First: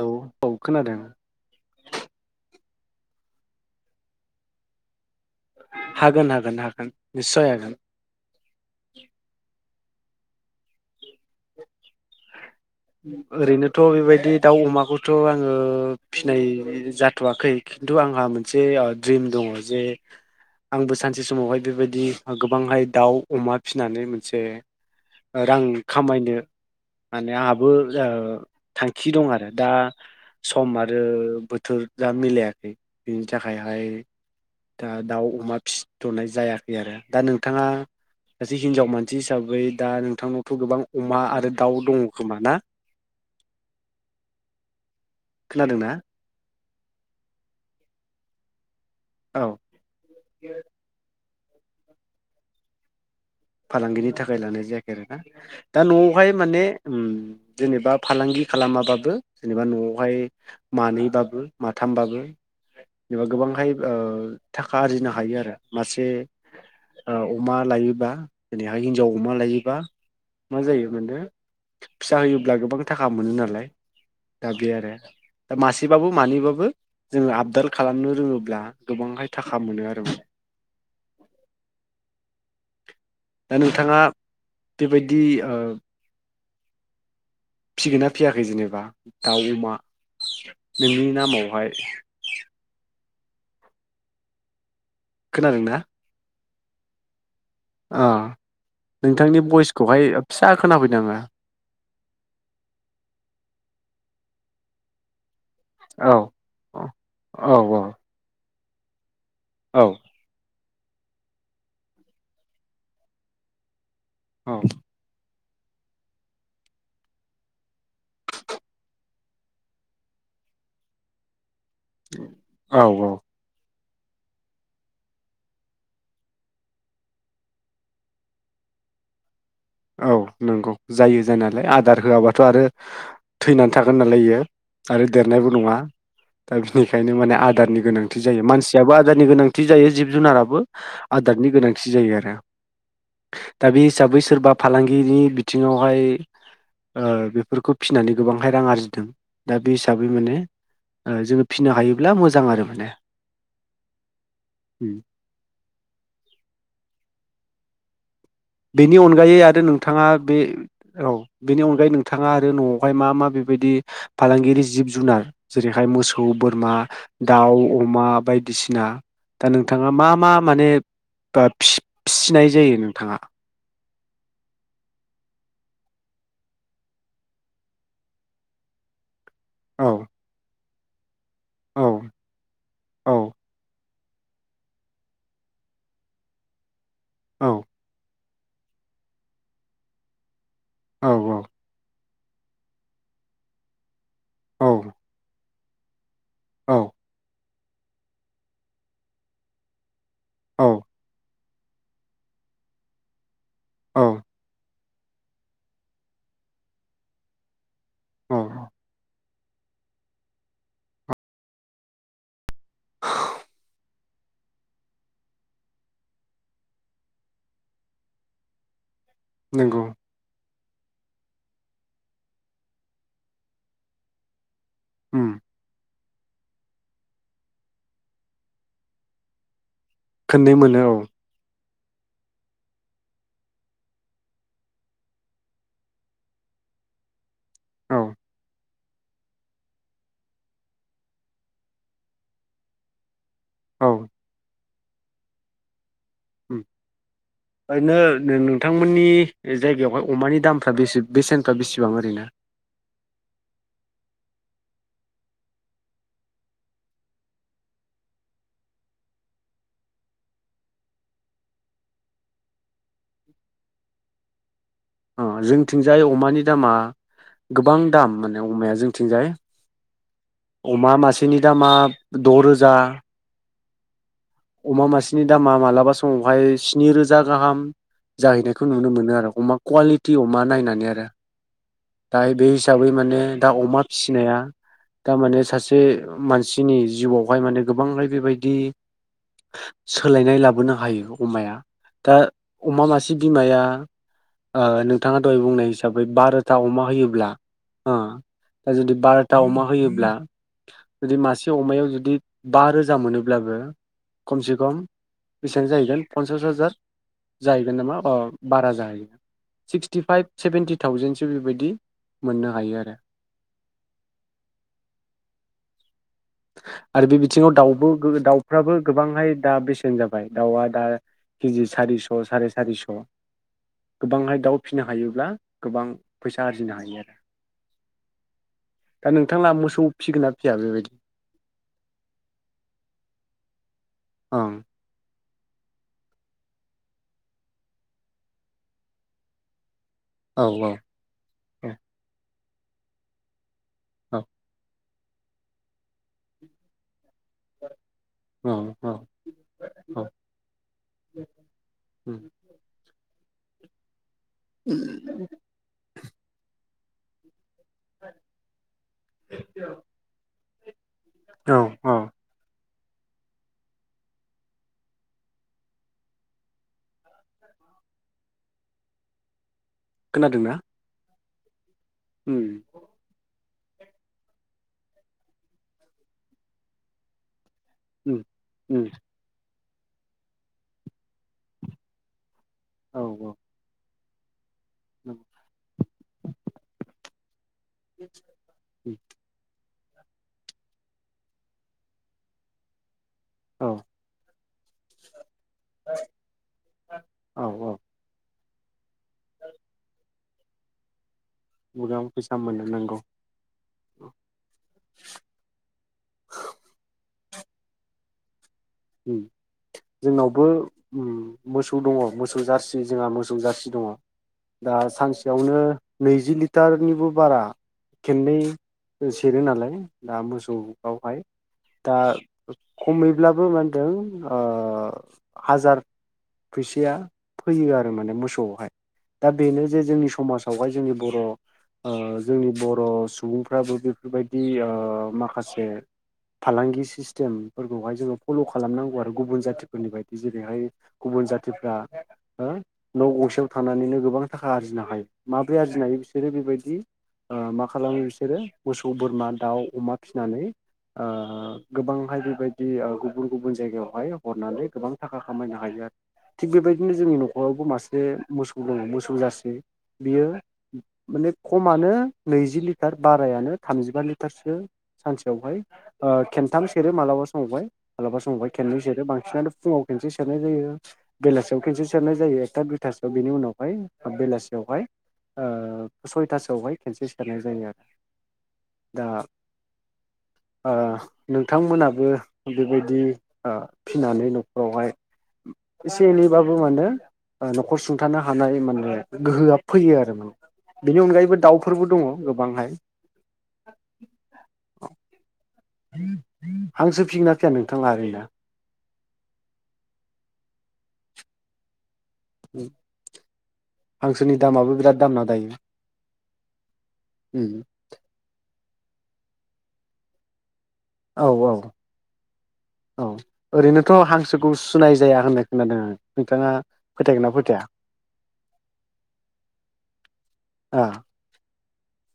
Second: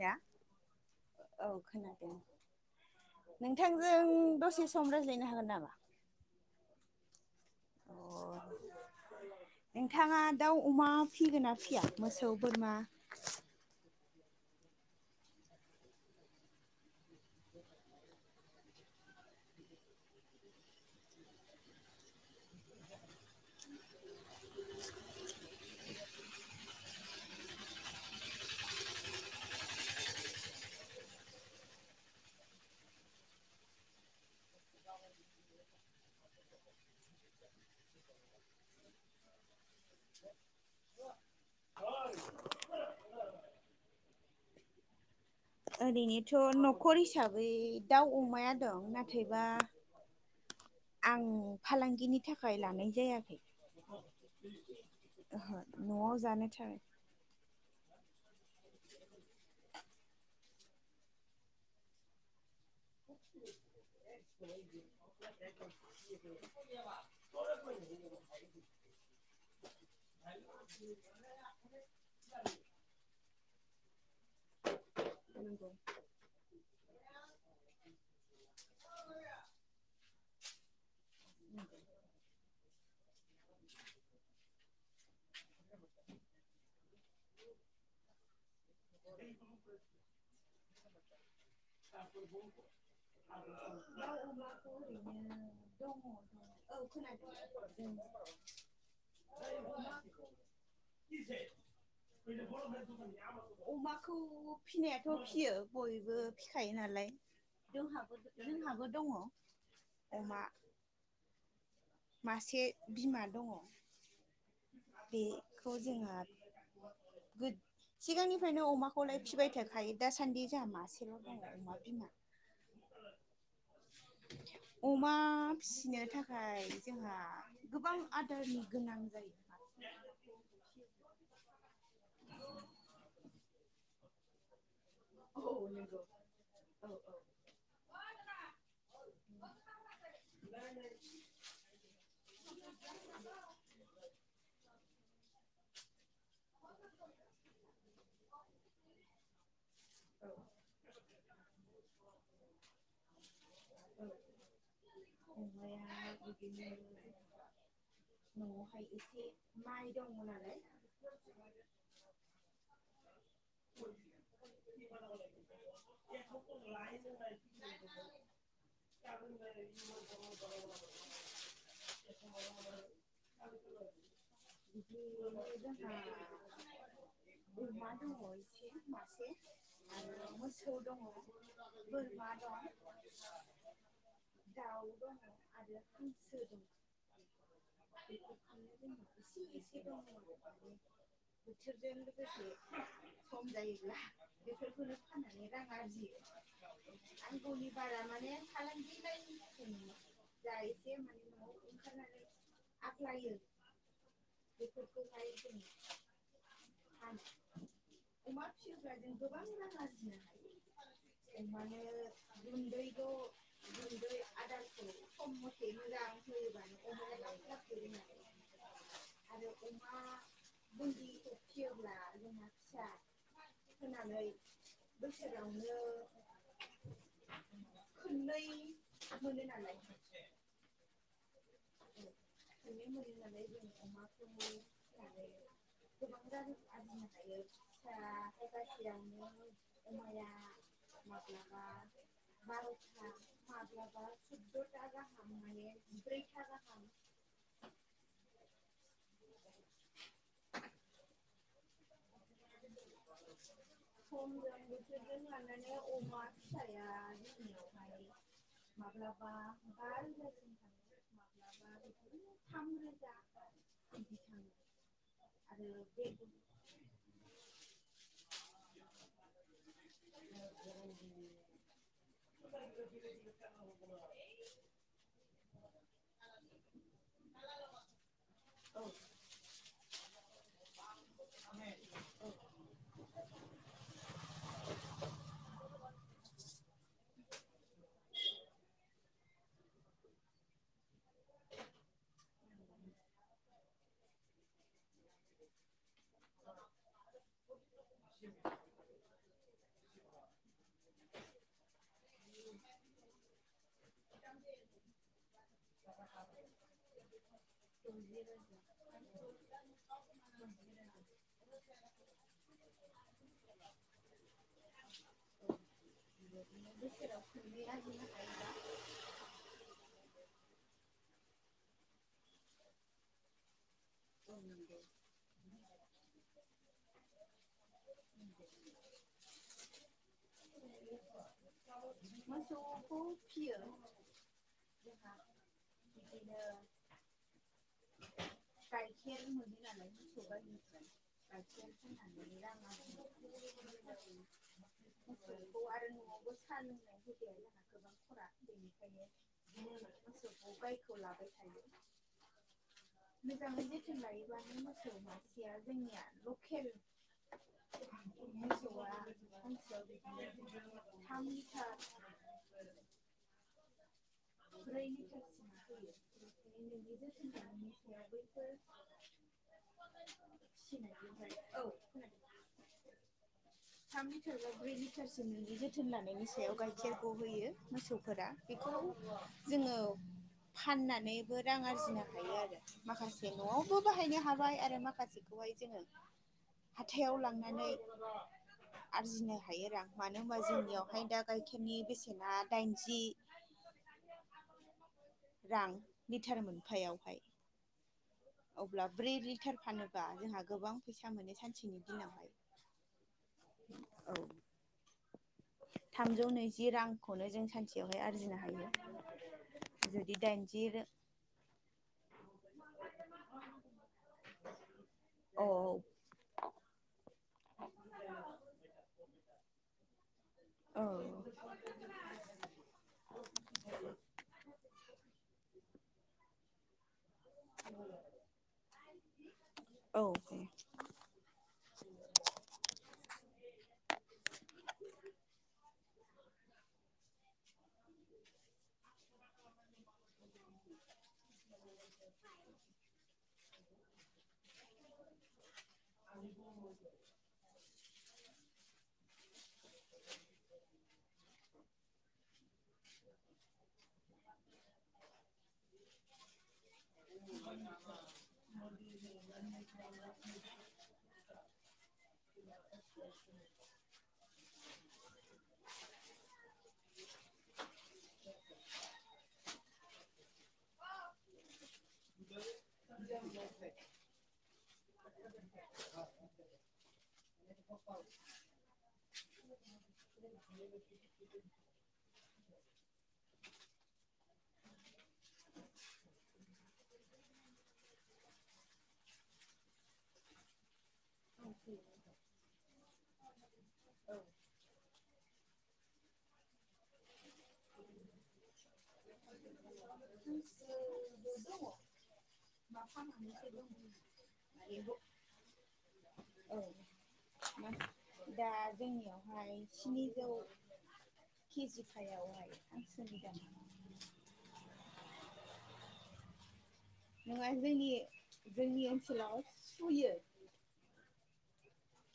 औ औ खोनादों औ खोनादों। नोंथांजों दसे सम रायज्लायनो हाग हागोन हागोन हागोन निसय हागोन। अ नोंथाङा दाव अमा फिगोना फिया मोसौ बोरमा ओरैनोथ' बेबायदि दाउ अमाखौथ'आङो फिनाय जाथ'वाखै खिनथु आंहा मोनसे द्रिम दङ जे आंबो सानसे समावहाय बेबायदि गोबांहाय दाउ अमा फिनानै मोनसे रां खामायनो होननानै आंहा बो ओ थांखि दं आरो दा सम आरो बोथोर दा मिलायाखै बिनि थाखायहाय दा दाउ अमा फिसिथ'नाय जायाखै आरो दा नोंथाङा सासे हिनजाव मानसि हिसाबै दा नोंथांनावथ' गोबां अमा आरो दाउ दङ। खोमा ना? खोनादोंना ओरैनोथ' न' न'खर हिसाबै दाउ अमाया दं औ नाथायबा आं फालांगिनि थाखाय लानाय जाया फालांगिनि थाखाय लानाय जायाखै आरोना ओहो दा न'आव न'आवहाय जानो माने थाखाय उम जेनेबा फालांगि खालामाबाबो जेनेबा न'आवहाय मानैबाबो माथामबाबो जेनेबा गोबांहाय ओ थाखा आरजिनो हायो आरो मासे ओ अमा लायोबा दिनैहाय हिनजाव अमा लायोबा मा जायो मोननो फिसा होयोब्ला गोबां थाखा मोनो नालाय दा बे आरो दा मासेबाबो मानैबाबो जोङो आबदाल खालामनो रोङोब्ला गोबांहाय थाखा मोनो आरो माने दा नोंथाङा बेबायदि ओ फिसिगोनना फियाखै जेनेब बा दाउ अमा नोंनि नामावहाय [unintelligible] खोनादोंना? दङ। औ खोना ओ नोंथांनि भइसखौहाय फिसा खोनाफैदों आङो [unintelligible] अमाखौबो फिसिनायाथ' फिसियो बयबो आङो फिसिखायो औ नालाय औ जोंहाबो जोंहाबो दङ' औ अमा मासे बिमा दङ' औ बेखौ जोंहा सिगांनिफ्रायनो अमाखौलाय फिसिबाय थाखायो दासान्दि जोंहा मासेल' दङ' बिमा औ औ अमा फिसिनो थाखाय जोंहा गोबां आदारनि गोनां जायो औ नंगौ जायो जायानायालाय आदार होआबाथ' आरो थैना थागोन नालाय इयो। आरो देरनायबो नङा दा बिनिखायनो माने आदारनि गोनांथि जायो मानसियाबो आदारनि गोनांथि जायो जिब जुनाराबो आदारनि गोनांथि जायो आरो दा बे हिसाबै सोरबाब गिनि बिथिङावहाय। ओ बेफोरखौ फिसिनानै गोबांहाय रां आरजिदों दा बि हिसाबै माने ओ जोङो फिसिनो हायोब्ला मोजां आरो माने उम अमाया बिदिनो न'आवहाय बेनि एसे अनगायै आरो माइ नोंथाङा दङ बे नालाय औ बेनि अनगायै नोंथाङा आरो न'आवहाय मा मा बेबायदि फालांगिरि जिब जुनार जेरैहाय मोसौ बोरमा दाउ अमा बायदिसिना दा नोंथाङा मा मा माने ओ फिस-फिसिनाय जायो नोंथाङा। [unintelligible] औ आरो मोसौ दङ'। औ बोरमा दं। [inaudible] [inaudible] औ सम जायोबोला औ औ औ बेफोरखौनो फानानै रां आरजियो। औ आंगौनि बारा माने फालांगि [unintelligible] जा औ एसे [unintelligible] ओंखारनानै आग्लायो औ बेफोरखौ [unintelligible] अमा औ फियोब्ला जों गोबां रां आरजिनो हायो। अमानो गुन्दैखौ [inaudible] गुन्दै आदारखौ सम‌ मथे होना होबानो अमाया थाब [unintelligible] आरो। आरो नंगौ अमा बुन्दि फियोब्ला जोंहा फिसा होनानै उम बोसोरावनो खोन्नै मोनो नालाय। खोन्नै मोनो औ। खोन्नै मोनो‌ नालाय जों अमाखौ फिनानै गोबां रां आरजिनो‌ हायो। फिसा औ [unintelligible] अमाया माब्लाबा बार'था औ माब्लाबा चुद्द'था गा माने जिब्रैथा उम गाहाम ओरैनो नों-नोंथांमोननि जायगायावहाय अमानि दामफ्रा बेसे-बेसेनफ्रा बे सेबां ओरैनो? समजों बोथोरजों लानानै अमा फिसाया जोंनियाव हाय मब्लाबा बा रोजासिम थाङो माब्लाबा थाम रोजा बिदि थाङो। अ आरो जोंथिंजाय बे अमानि दामा गोबां दाम माने अमाया जोंथिंजाय। अमा मासेनि दामा द' रोजा अमा मासेनि दामा मालाबा समावहाय स्नि रोजा गाहाम जाहैनायखौ नुनो मोनो आरो अमा क्वालिटि अमा नायनानै आरो। दायो बे हिसाबै माने दा अमा फिसिनाया दा माने सासे मानसिनि जिउआवहाय माने गोबांहाय बेबायदि सोलायनाय लाबोनो हायो अमाया। दा अमा मासे बिमाया ओ नोंथाङा दहाय बुंनाय हिसाबै बा रो था अमा होयो ब्ला ओ दा जुदि बारोथा अमा होयोब्ला जुदि मासे अमायाव जुदि बा रोजा मोनोब्लाबो खमसे खम बिसां जाहैगोन पन्सास हाजार जाहैगोन नामा अ बारा जाहैयो सिक्सटि फाइभ सेभेन्टि थाउजेन्ड सो बेबायदि मोननो हायो आरो। आरो बे बिथिङाव दाउबो गो दाउफ्राबो गोबांहाय दा बेसेन जाबा य दाउआ दा कि जि सारिस' साराय सारिस'। गोबांहाय दाउ फिनो हायोब्ला गोबां फैसा आरजिनो हायो आरो। दा नोंथांआ मोसौ फिगोना फिया बेबायदि? मोसौखौ फियो। ओं औ औ ए [inaudible] [inaudible] [inaudible] [inaudible] आरजियो औ [inaudible] औ औ औ [inaudible] उम [inaudible] मोसौ मासेया जोंनिया [inaudible] [inaudible] औ औ [inaudible] [inaudible] [inaudible] खोनादोंना? फिसिनायनिफ्राय औ उम थाम लिटार बा ब्रै लिटारसिम जोथोन लानायनि सायाव गाइखेरखौ होयो उम मोसौफोरा बेखौ उम जोङो फाननानैबो रां आरजिनो हायो आरो। औ माखासे न'आवबो बाहायनो हाबाय आ फाय नंगौ माखासेखौहाय जोङो हाथायाव लां नानै उम आरजिनो हायो रां। मानो होनबा जोंनियावहाय दा गाइखेरनि बेसेना दाइनजि औ रां लिटार मोनफायावहाय औ औ अब्ला ब्रै लिटार फानोबा जोंहा गोबां फैसा थामोननि सेनि गोबां दिनाहा फैसा मोनो नांगौ औ थामजौ नैजि रां खौनो जों सानसेयावहाय आरजिनो हायो उम जुदि जोंनावबो दाइनजि उम मोसौ दङ मोसौ जारसि जोंहा मोस सौ जासि दङ दा औ सानसेयावनो नैजि लिटारनिबो बारा खननै सेरो नालाय दा मोसौ औ आवहाय दा खमैब्लाबो माने ओ हाजार फैसाया फैयो आरो माने मोसौआवहाय दा बेनो जे औ जोंनि दे समाजावहाय जोंनि बर' ओ जोंनि बर' सुबुंफ्राबो बेफोरबायदि ओ माखासे फालांगि सिस्टेम फोरखौहाय जोङो फल' ख खालामनांगौ आरो गुबुन जाथिफोरनि बायदि जेरैहाय गुबुन जाथिफ्रा हो न' गंसेयाव थानानैनो गोबां थाखा आरजिनो हायो माब्रै आरजिनो हायो बिसोरो बेबायदि ओ मा खालामो बिसोरो मोसौ बोरमा दाउ अमा फिनानै ओ गोबांहाय बेबायदि ओ गुबुन गुबुन जायगायावहाय हरनानै गोबां थाखा खामायनो हायो आरो थिग बेबायदिनो जोंनि न'खरावबो मासे मोसौ दङ मोसौ जासे बियो माने खमानो नैजि लिटार बारायानो थामजिबा लिटारसो सानसेयावहाय ओ खन्थाम सेरो मालाबा समावहाय मालाबा समावबा खनै बांसिनानो फुङाव खनसे सेरनाय जायो बेलासियाव खनसे सेरनाय जायो एकथा दुइथासोआव बिनि उनावहाय बेलासियावहाय ओ सयथासोआवहाय खनसे सेरनाय जायो आरो दा ओ नोंथांमोनाबो बिदि ओ फिनानै न'खरावहाय एसे एनैबाबो मानो न'खर सुंथानो हानाय माने गोहोआ फैयो आरो माने बेनि अनगायैबो दाउफोरबो दङ गोबांहाय हांसो फिना फैया नोंथां आगैया हांसो दंङं हांसोनि दामाबो बिराद दामना दायो उम [unintelligible] औ दा जोंनियावहाय स्निजौ औ औ केजि फाइवहाय हांसोनि दामा थ' हांसोखौ सुनाय जाया होननाय खोनादों आं नोंथाङा फोथायगोन ना नङा फोथाया जोंनि जोंनि ओनसोलाव सुयो ओ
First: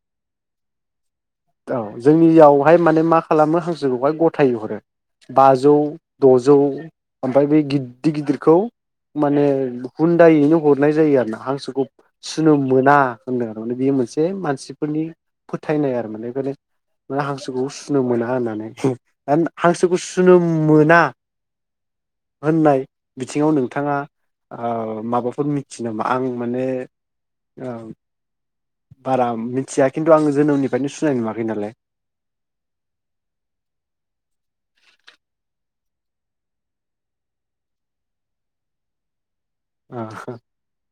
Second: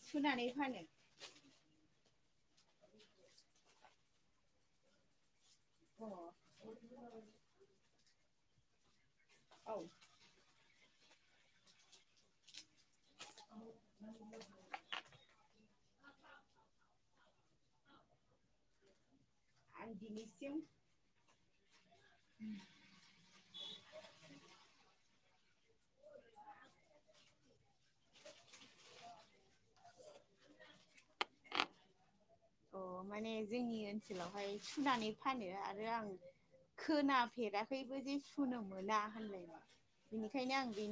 सुनानै फानो औ जोंनियावहाय माने मा खालामो हांसोखौहाय गथाय हरो बाजौ अ द'जौ ओमफ्राय बे गिदिर गिदिरखौ खौ माने औ हुन्दायैनो हरनाय जायो आरो ना हांसोखौ सुनो मोना होदों आरो माने बेयो मोनसे मानसिफोरनि फोथायनाय आरो [unintelligible] [unintelligible] हांसोखौ आं सुनो दिनैसिम मोना होननाय बिथिङाव नोंथाङा [unintelligible] [unintelligible] आं माने [unintelligible] बारा मिथिया खिन्थु आं जोनोमनिफ्रायनो सुनाय नुवाखै नालाय अ माने जोंनि ओनसोलावहाय सुनानै फानो आरो आं खोनाफेराखैबो जे सुनो मोना होनलायनाय ओ बेनिखायनो आं [unintelligible] बे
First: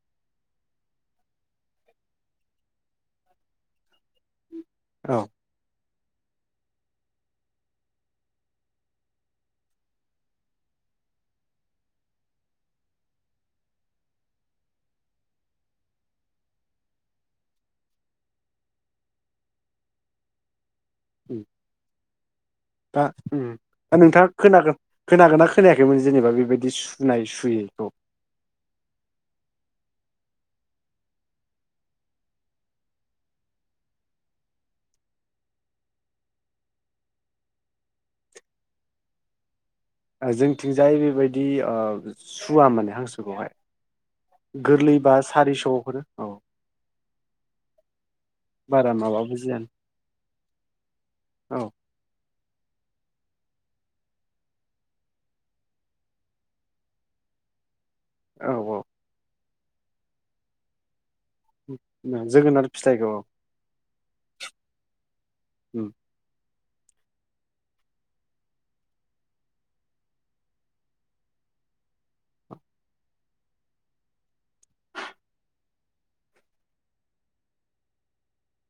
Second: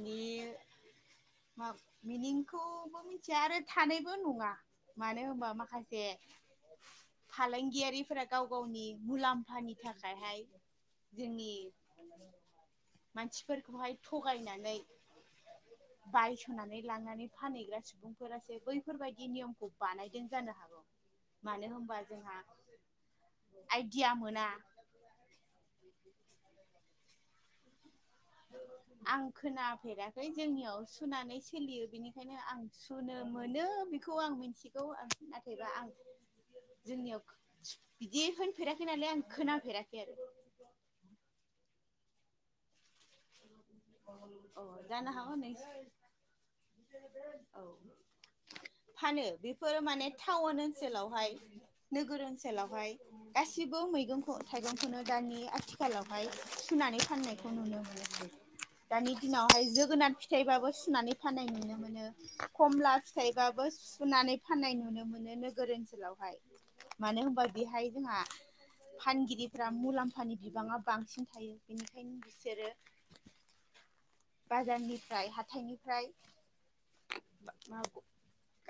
मा मिनिंखौबो मिथिया आरो थानायबो नङा औ मानो होनबा माखासे दे फालांगियारिफोरा गाव गावनि मुलाम्फानि थाखायहाय जोंनि मानसिफोरखौहाय थगायनानै बायस'नानै लानानै फानहैग्रा सुबुंफोरासो बैफोरबायदि नियमखौ बानायदों जानो हागौ [inaudible] [inaudible] दा ओम आइडिया नोंथाङा मोना खोनागोनना खोनायाखैमोन जेनेबा बेबायदि सुनाय सुयैखौ आं खोनाफेराखै जोंनियाव सुनानै सोलियो बेनिखायनो आं सुनो मोनो बेखौ आं मिथिगौ नाथायबा आं जोंनियाव बिदि होनफेराखै नालाय आं खोनाफेराखै आरो जोंथिंजाय बेबायदि ओ सुवा माने हांसोखौहाय जानो गोरलैबा हागौ नै सारिस' हरो औ बारा फानो माबाबो जायानो बेफोरो माने टाउन ओनसोलावहाय औ नोगोर ओनसोलआव गासिबो मैगंखौ थाइगंखौनो दानि आथिखालावहाय सुनानै फाननायखौ नुनो मोनो औ औ दानि दिनावहाय जोगोनार फिथाइबाबो सुनानै फानाय नुनो मोनो जोगोनार खमला फिथाइखौ औ फिथाइबाबो फुनानै फाननाय नुनो मोनो नोगोर उम ओनसोलावहाय मानो होनबा बेहाय जोंहा फानगिरिफ्रा मुलाम्फानि बिबाङा बांसिन थायो बेनिखायनो बिसोरो बाजारनिफ्राय हाथथायनिफ्राय मा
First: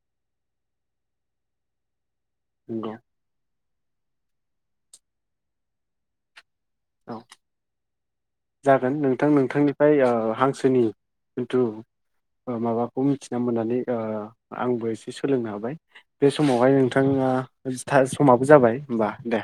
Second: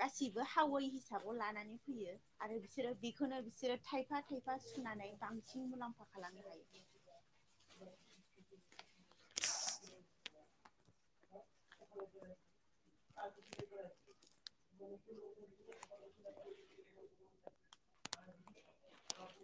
गासिबो हावै हिसाबाव लानानै फैयो आरो बिसोरो नंगौ बिखौनो बिसोर थायफा थायफा सुनानै बांसिन मुलाम्फा खालाम जायो औ जागोन नों नोंथां नोंथांनिफ्राय ओ हांसोनि जिथु माबाखौ मिथिना मोननानै ओ आंबो एसे सोलोंनो हाबाय बे समावहाय नोंथाङा समाबो जाबाय होमबा दे